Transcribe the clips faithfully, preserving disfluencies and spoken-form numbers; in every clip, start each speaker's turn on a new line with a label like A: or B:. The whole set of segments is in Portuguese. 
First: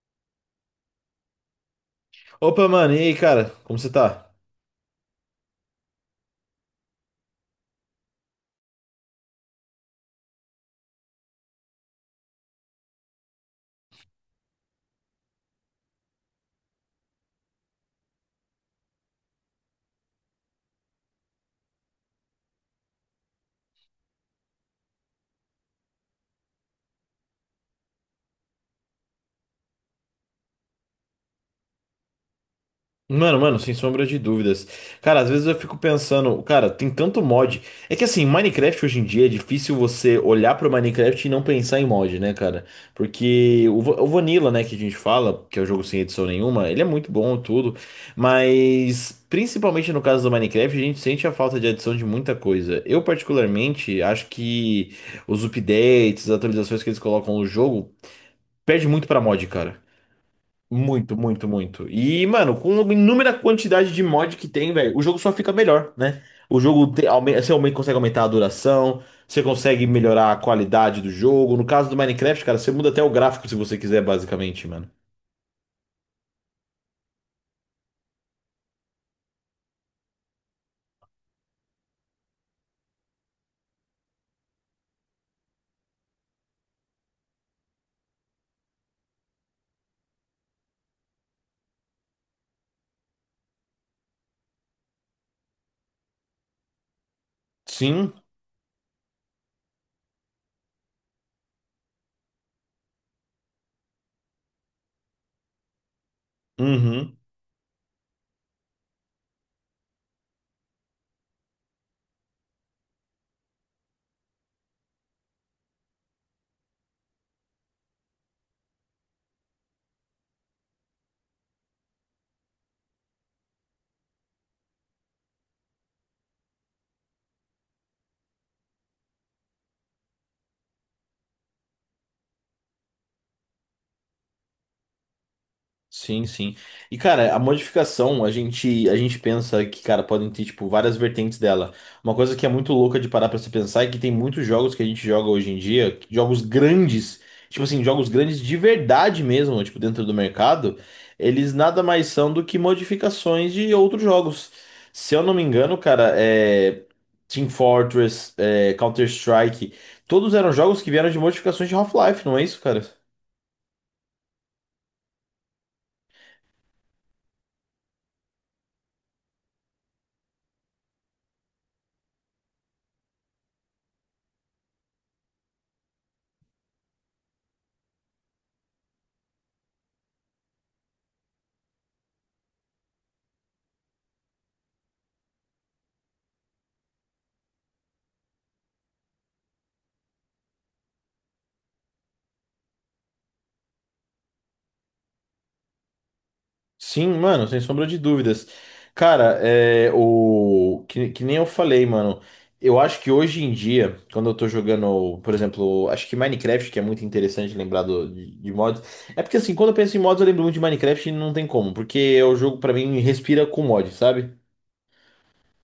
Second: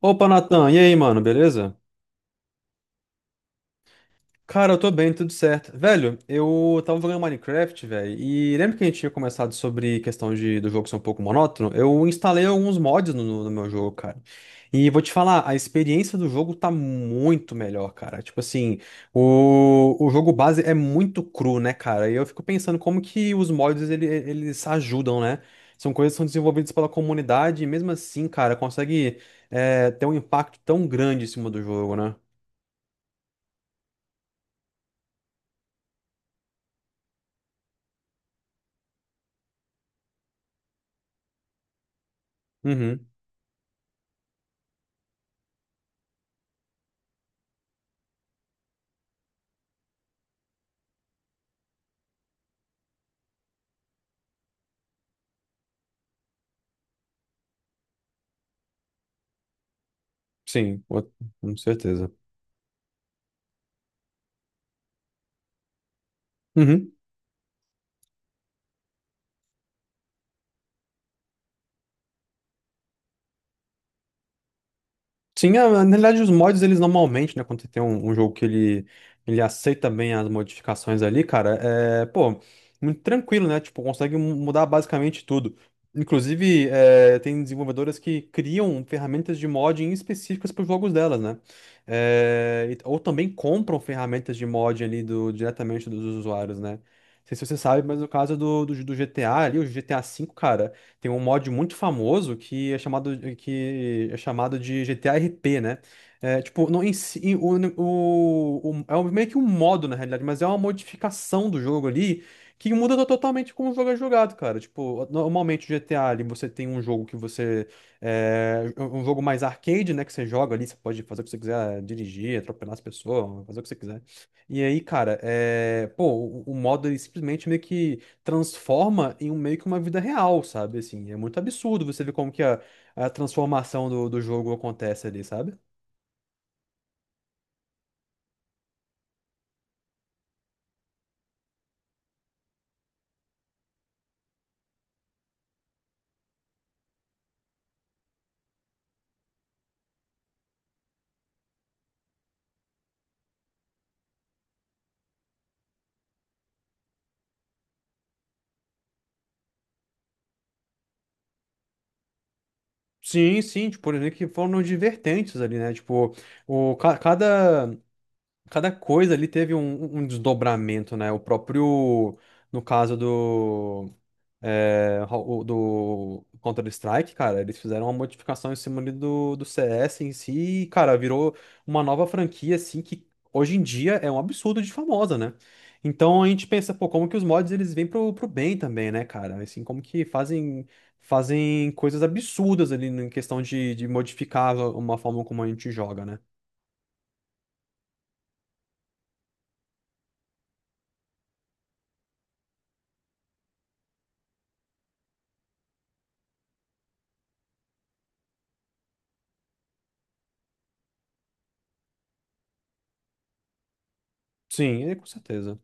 A: Opa, Natan, e aí, mano, beleza?
B: Opa, mano, e aí, cara? Como você tá?
A: Cara, eu tô bem, tudo certo. Velho, eu tava jogando Minecraft, velho, e lembra que a gente tinha começado sobre questão de, do jogo ser um pouco monótono? Eu instalei alguns mods no, no no meu jogo, cara. E vou te falar, a experiência do jogo tá muito melhor, cara. Tipo assim, o, o jogo base é muito cru, né, cara? E eu fico pensando como que os mods ele, eles ajudam, né? São coisas que são desenvolvidas pela comunidade e mesmo assim, cara, consegue eh, ter um impacto tão grande em cima do jogo, né?
B: Mano, mano, sem sombra de dúvidas. Cara, às vezes eu fico pensando, cara, tem tanto mod. É que assim, Minecraft hoje em dia é difícil você olhar pro Minecraft e não pensar em mod, né, cara?
A: Uhum.
B: Porque o, va- o Vanilla, né, que a gente fala, que é o jogo sem edição nenhuma, ele é muito bom e tudo, mas principalmente no caso do Minecraft, a gente sente a falta de adição de muita coisa. Eu, particularmente, acho que os updates, as atualizações que eles colocam no jogo, perde muito pra mod, cara.
A: Sim, o-
B: Muito, muito,
A: com
B: muito.
A: certeza.
B: E, mano, com inúmera quantidade de mod que tem, velho, o jogo só fica melhor, né? O jogo
A: Uhum.
B: te, aume- você aume- consegue aumentar a duração, você consegue melhorar a qualidade do jogo. No caso do Minecraft, cara, você muda até o gráfico se você quiser, basicamente, mano.
A: Sim, a- na realidade, os mods, eles normalmente, né, quando você tem um, um jogo que ele, ele aceita bem as modificações ali, cara, é, pô, muito tranquilo, né? Tipo, consegue mu- mudar basicamente tudo. Inclusive, é, tem desenvolvedoras que criam ferramentas de modding específicas para os jogos delas, né? É, e- ou também compram ferramentas de mod ali do, diretamente dos usuários, né? Não sei se você sabe, mas no
B: Sim.
A: caso do, do, do G T A ali, o G T A V, cara. Tem um mod muito famoso que é chamado, que é chamado de G T A R P, né? É, tipo, não, em
B: Uhum.
A: si- em- o, o- o- é um- meio que um modo, na realidade, mas é uma modificação do jogo ali que muda to- totalmente como o jogo é jogado, cara. Tipo, normalmente o G T A ali você tem um jogo que você. É, um jogo mais arcade, né? Que você joga ali, você pode fazer o que você quiser, dirigir, atropelar as pessoas, fazer o que você quiser. E aí, cara, é, pô, o, o modo ele simplesmente meio que transforma em um meio que uma vida real, sabe? Assim, é muito absurdo você ver como que a, a transformação do, do jogo acontece ali, sabe?
B: Sim, sim. E, cara, a modificação, a gente, a gente pensa que, cara, podem ter, tipo, várias vertentes dela. Uma coisa que é muito louca de parar pra se pensar é que tem muitos jogos que a gente joga hoje em dia, jogos grandes, tipo assim, jogos grandes de verdade mesmo, tipo, dentro do mercado, eles nada mais são do que modificações de outros jogos. Se eu não me engano, cara, é... Team Fortress, é... Counter-Strike, todos eram jogos que vieram de modificações de Half-Life, não é isso, cara?
A: Sim, sim, tipo, por exemplo, que foram de vertentes ali, né? Tipo, o, ca- cada, cada coisa ali teve um, um desdobramento, né? O próprio, no caso do é, o- do Counter-Strike, cara, eles fizeram uma modificação em cima ali do, do C S em si, e, cara, virou uma nova franquia, assim, que hoje em dia é um absurdo de famosa, né? Então a gente pensa, pô, como que os mods eles vêm pro, pro bem também, né, cara? Assim, como que fazem, fazem coisas absurdas ali em questão de, de modificar uma forma como a gente joga, né?
B: Sim, mano, sem sombra de dúvidas. Cara, é o que, que nem eu falei, mano. Eu acho que hoje em dia, quando eu tô jogando, por exemplo, acho que Minecraft, que é muito interessante lembrar do, de, de mods. É porque assim, quando eu penso em mods, eu lembro muito de Minecraft e não tem como, porque é o jogo pra mim respira com mod, sabe?
A: Sim, é, com certeza.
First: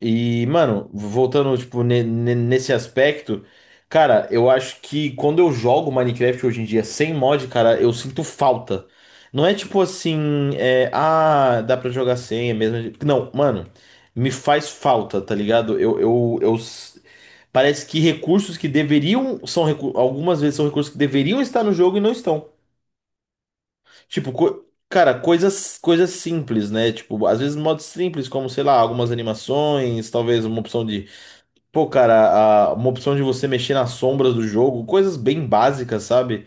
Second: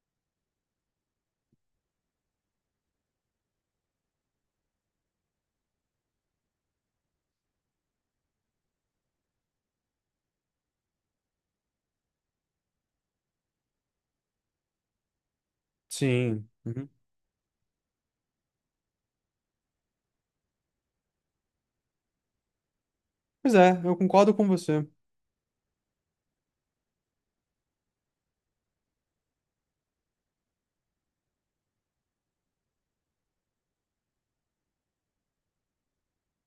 B: E, mano, voltando, tipo, ne- ne- nesse aspecto, cara, eu acho que quando eu jogo Minecraft hoje em dia sem mod, cara, eu sinto falta. Não é tipo assim, é, ah, dá pra jogar sem, é mesmo. Não, mano, me faz falta, tá ligado? Eu, eu,
A: Sim.
B: eu,
A: Uhum.
B: s- parece que recursos que deveriam, são recu- algumas vezes são recursos que deveriam estar no jogo e não estão.
A: Pois é, eu
B: Tipo,
A: concordo com
B: co-
A: você.
B: cara, coisas, coisas simples, né? Tipo, às vezes modos simples, como, sei lá, algumas animações, talvez uma opção de Pô, cara, a- uma opção de você mexer nas sombras do jogo, coisas bem básicas, sabe?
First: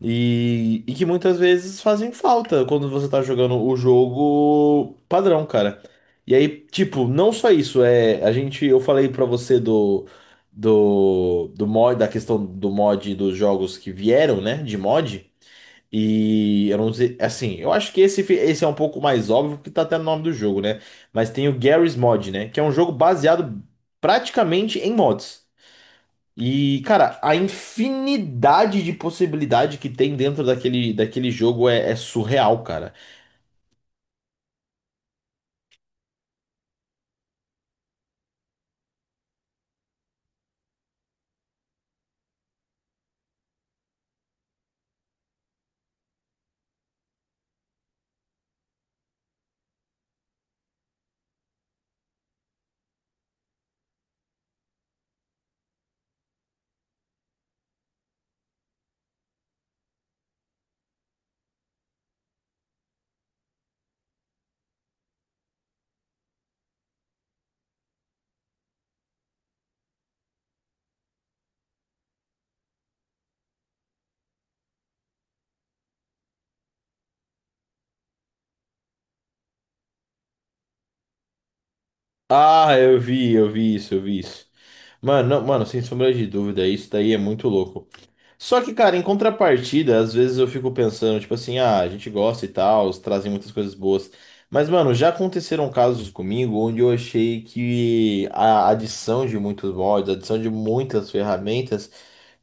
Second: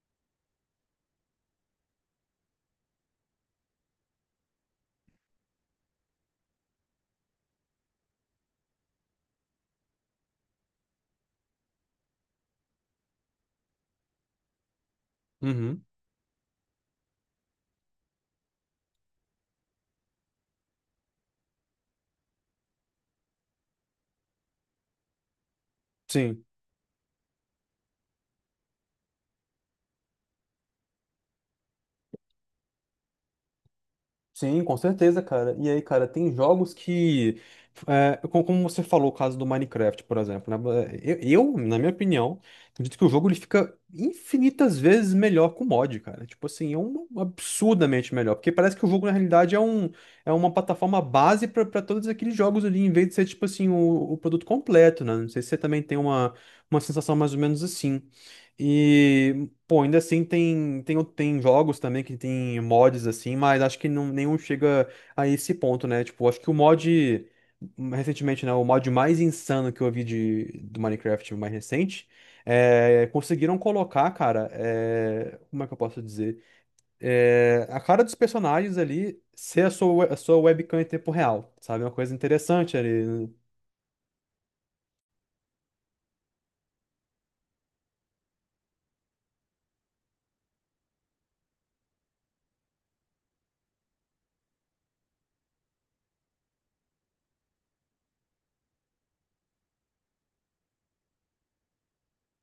B: E, e que muitas vezes fazem falta quando você tá jogando o jogo padrão, cara. E aí, tipo, não só isso, é, a gente, eu falei pra você do, do, do, mod, da questão do mod dos jogos que vieram, né, de mod.
A: Uhum.
B: E eu não sei, assim, eu acho que esse, fi- esse é um pouco mais óbvio porque tá até no nome do jogo, né? Mas tem o Garry's Mod, né? Que é um jogo baseado praticamente em mods.
A: Sim.
B: E, cara, a infinidade de possibilidade que tem dentro daquele, daquele jogo é, é surreal, cara.
A: Sim, com certeza, cara. E aí, cara, tem jogos que, é, co- como você falou, o caso do Minecraft, por exemplo, né? É, Eu, eu, na minha opinião, acredito que o jogo ele fica infinitas vezes melhor com mod, cara. Tipo assim, é um absurdamente melhor, porque parece que o jogo na realidade é um é uma plataforma base pra pra todos aqueles jogos ali, em vez de ser tipo assim o, o produto completo, né? Não sei se você também tem uma uma sensação mais ou menos assim. E pô, ainda assim tem, tem, o- tem jogos também que tem mods assim, mas acho que não, nenhum chega a esse ponto, né? Tipo, acho que o mod, recentemente, né? O mod mais insano que eu vi de, do Minecraft mais recente, é, conseguiram colocar, cara, é, como é que eu posso dizer? É, a cara dos personagens ali ser a sua, we- a sua webcam em tempo real, sabe? Uma coisa
B: Ah,
A: interessante
B: eu
A: ali, né?
B: vi, eu vi isso, eu vi isso. Mano, não- mano, sem sombra de dúvida, isso daí é muito louco. Só que, cara, em contrapartida, às vezes eu fico pensando, tipo assim, ah, a gente gosta e tal, eles trazem muitas coisas boas. Mas, mano, já aconteceram casos comigo onde eu achei que a adição de muitos mods, a adição de muitas ferramentas,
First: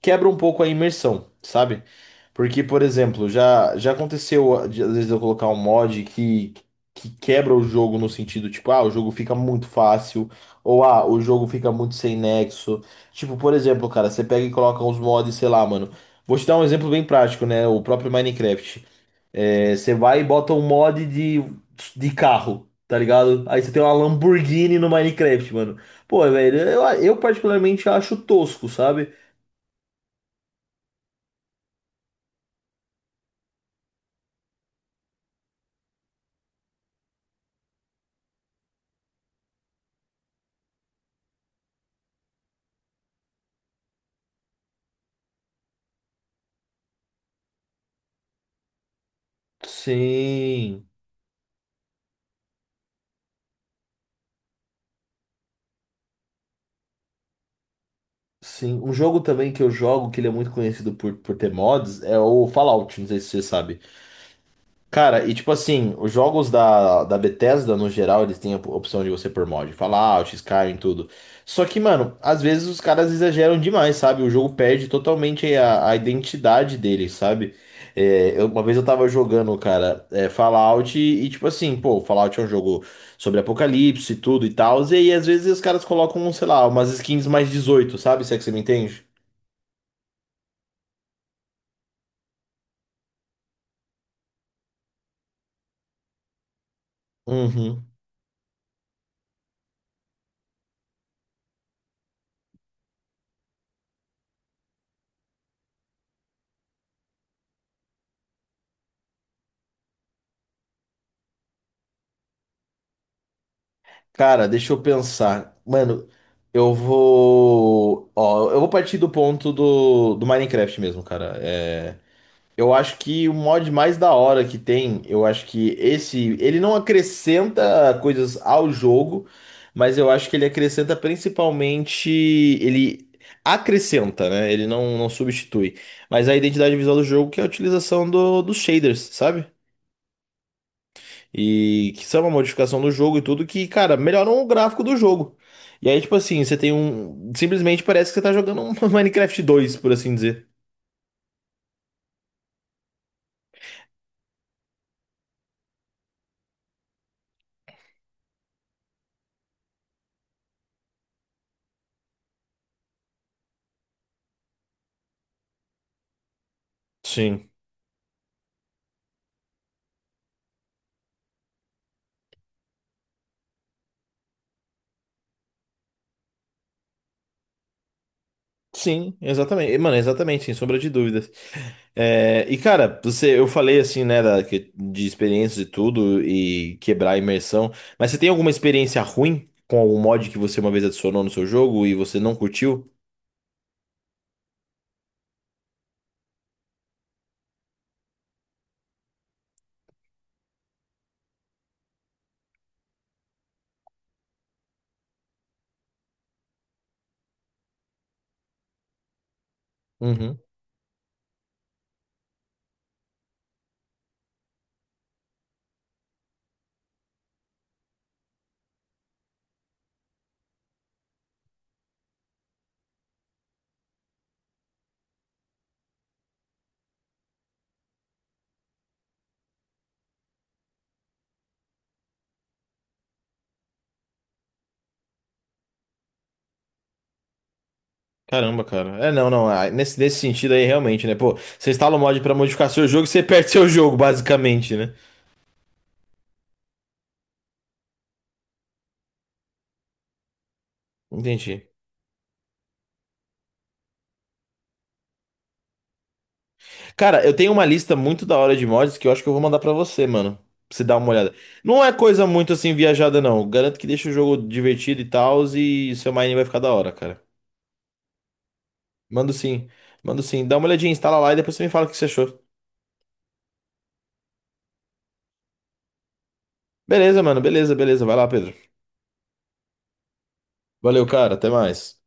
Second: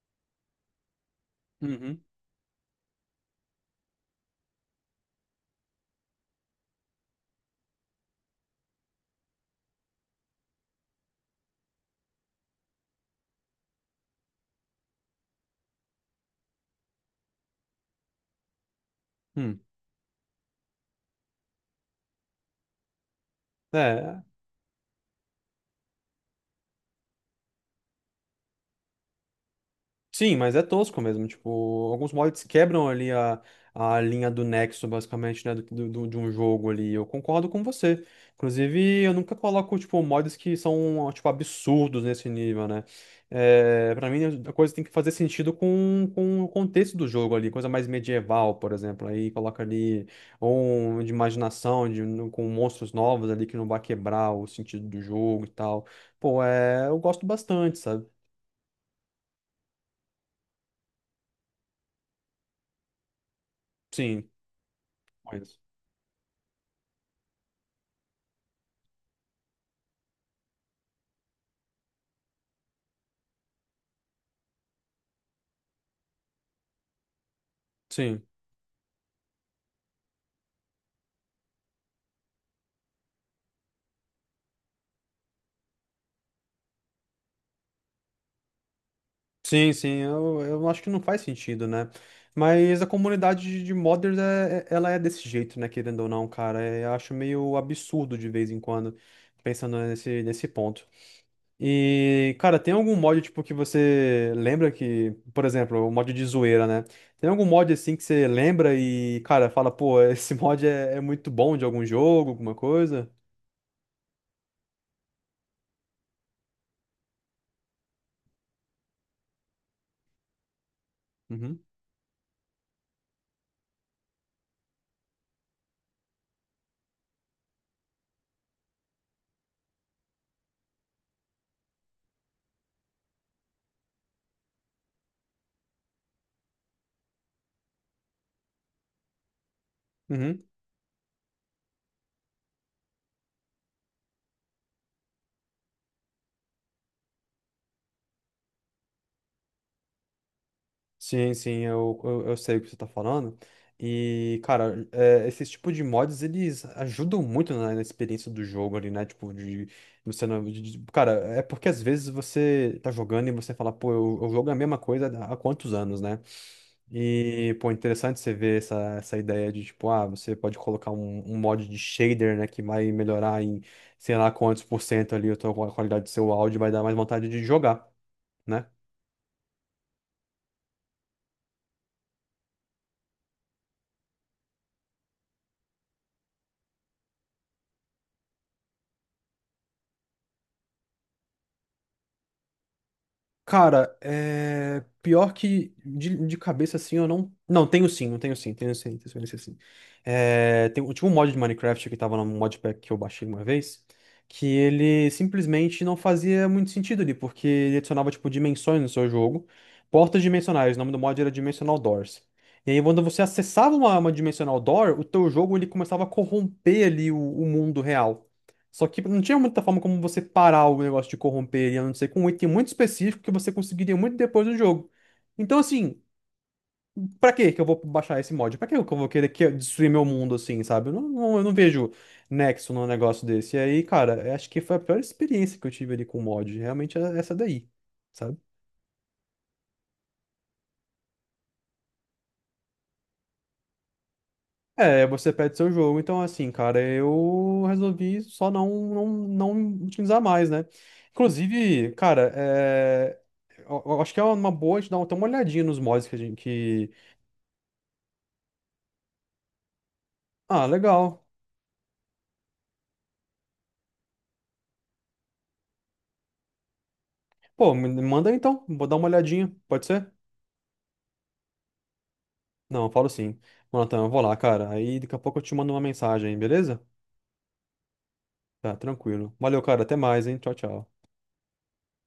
B: quebra um pouco a imersão, sabe?
A: Uhum.
B: Porque, por exemplo, já, já aconteceu de, às vezes eu colocar um mod que, que quebra o jogo no sentido, tipo, ah, o jogo fica muito fácil, ou ah, o jogo fica muito sem nexo. Tipo, por exemplo, cara, você pega e coloca uns mods, sei lá, mano. Vou te dar um exemplo bem prático, né? O próprio Minecraft.
A: Hum.
B: É, você vai e bota um mod de, de carro, tá ligado? Aí você tem uma
A: É,
B: Lamborghini no Minecraft, mano. Pô, velho, eu, eu particularmente acho tosco, sabe?
A: sim, mas é tosco mesmo. Tipo, alguns mods quebram ali a, a linha do nexo, basicamente, né? Do, do- do- de um jogo ali. Eu concordo com você. Inclusive, eu nunca coloco, tipo, mods que são, tipo, absurdos nesse nível, né? É, pra mim, a coisa tem que fazer sentido com, com o contexto do jogo ali. Coisa mais medieval, por exemplo. Aí coloca ali, ou
B: Sim.
A: um de imaginação, de, com monstros novos ali que não vai quebrar o sentido do jogo e tal. Pô, é, eu gosto bastante, sabe?
B: Sim, um jogo também que eu jogo, que ele é muito conhecido por, por ter mods, é o Fallout, não sei se você sabe.
A: Sim,
B: Cara, e tipo
A: mas-
B: assim, os jogos da, da Bethesda, no geral, eles têm a opção de você pôr mod. Fallout, Skyrim, tudo. Só que, mano, às vezes os caras exageram demais, sabe? O jogo perde totalmente a, a identidade dele, sabe?
A: sim.
B: É, eu- uma vez eu tava jogando, cara, é, Fallout e, e, tipo assim, pô, Fallout é um jogo sobre apocalipse e tudo e tal, e aí às vezes os caras colocam, sei lá, umas skins mais dezoito, sabe? Se é que você me entende?
A: Sim, sim, eu, eu acho que não faz sentido, né? Mas a comunidade de de modders, é, é- ela é desse jeito, né? Querendo ou não, cara. É, eu acho meio
B: Uhum.
A: absurdo de vez em quando, pensando nesse, nesse ponto. E, cara, tem algum mod, tipo, que você lembra que, por exemplo, o mod de zoeira, né? Tem algum mod, assim, que você lembra e, cara, fala, pô, esse mod é, é muito bom de algum jogo, alguma coisa?
B: Cara, deixa eu pensar. Mano, eu vou. Ó, eu vou partir do ponto do, do, Minecraft mesmo, cara.
A: Uhum.
B: É, eu acho que o mod mais da hora que tem, eu acho que esse. Ele não acrescenta coisas ao jogo, mas eu acho que ele acrescenta principalmente. Ele acrescenta, né? Ele não, não substitui. Mas a identidade visual do jogo que é a utilização do, dos shaders, sabe?
A: Uhum.
B: E que são uma modificação do jogo e tudo, que, cara, melhoram o gráfico do jogo. E aí, tipo assim, você tem um. Simplesmente parece que você tá jogando um Minecraft dois por assim dizer.
A: Sim, sim, eu, eu, eu sei o que você tá falando. E, cara, é, esses tipos de mods, eles ajudam muito na, na experiência do jogo ali, né? Tipo, de você não. De- de- cara, é porque às vezes você tá jogando e você fala, pô, eu, eu jogo a mesma coisa há há quantos anos, né?
B: Sim.
A: E, pô, interessante você ver essa, essa ideia de, tipo, ah, você pode colocar um, um mod de shader, né? Que vai melhorar em sei lá quantos por cento ali a tua qualidade do seu áudio, vai dar mais vontade de jogar, né.
B: Sim, exatamente. E, mano, exatamente, sem sombra de dúvidas. É, e cara, você, eu falei assim, né, da, que- de experiências e tudo, e quebrar a imersão, mas você tem alguma experiência ruim com algum mod que você uma vez adicionou no seu jogo e você não curtiu?
A: Cara, é... pior que de, de cabeça assim eu não. Não, tenho sim, eu tenho sim, tenho sim, tenho sim. tenho sim. É... Tem, tinha um mod de Minecraft que tava no modpack que eu baixei uma vez, que ele simplesmente não fazia muito sentido ali, porque ele adicionava tipo dimensões no seu jogo, portas
B: Uhum.
A: dimensionais, o nome do mod era Dimensional Doors. E aí quando você acessava uma, uma Dimensional Door, o teu jogo ele começava a corromper ali o, o mundo real. Só que não tinha muita forma como você parar o negócio de corromper, ele, a não ser com um item muito específico que você conseguiria muito depois do jogo. Então, assim, pra que que eu vou baixar esse mod? Pra que que eu vou querer que- destruir meu mundo, assim, sabe? Eu não, não- eu não vejo nexo num negócio desse. E aí, cara, eu acho que foi a pior experiência que eu tive ali com o mod. Realmente é essa daí, sabe?
B: Caramba, cara. É, não, não. Ah, Nesse, nesse sentido aí, realmente, né? Pô, você instala o mod pra modificar seu jogo, e você perde seu jogo, basicamente, né?
A: É, você perde seu jogo. Então, assim, cara, eu resolvi só não, não, não utilizar mais, né?
B: Entendi.
A: Inclusive, cara, é... eu, eu acho que é uma boa a gente dar uma- ter uma olhadinha nos mods que a gente... Que...
B: Cara, eu tenho uma lista muito da hora de mods que eu acho que eu vou mandar pra você, mano.
A: Ah,
B: Pra você dar uma
A: legal.
B: olhada. Não é coisa muito assim viajada, não. Garanto que deixa o jogo divertido e tal, e seu mining vai ficar da hora, cara.
A: Pô, me me manda aí, então. Vou dar uma
B: Mando
A: olhadinha.
B: sim.
A: Pode ser?
B: Mando sim. Dá uma olhadinha, instala lá e depois você me fala o que você achou.
A: Não, eu falo sim. Mano, então, eu vou lá, cara. Aí daqui a pouco eu te mando uma mensagem, beleza?
B: Beleza, mano. Beleza, beleza. Vai lá, Pedro.
A: Tá, tranquilo. Valeu, cara. Até mais, hein? Tchau, tchau.
B: Valeu, cara. Até mais.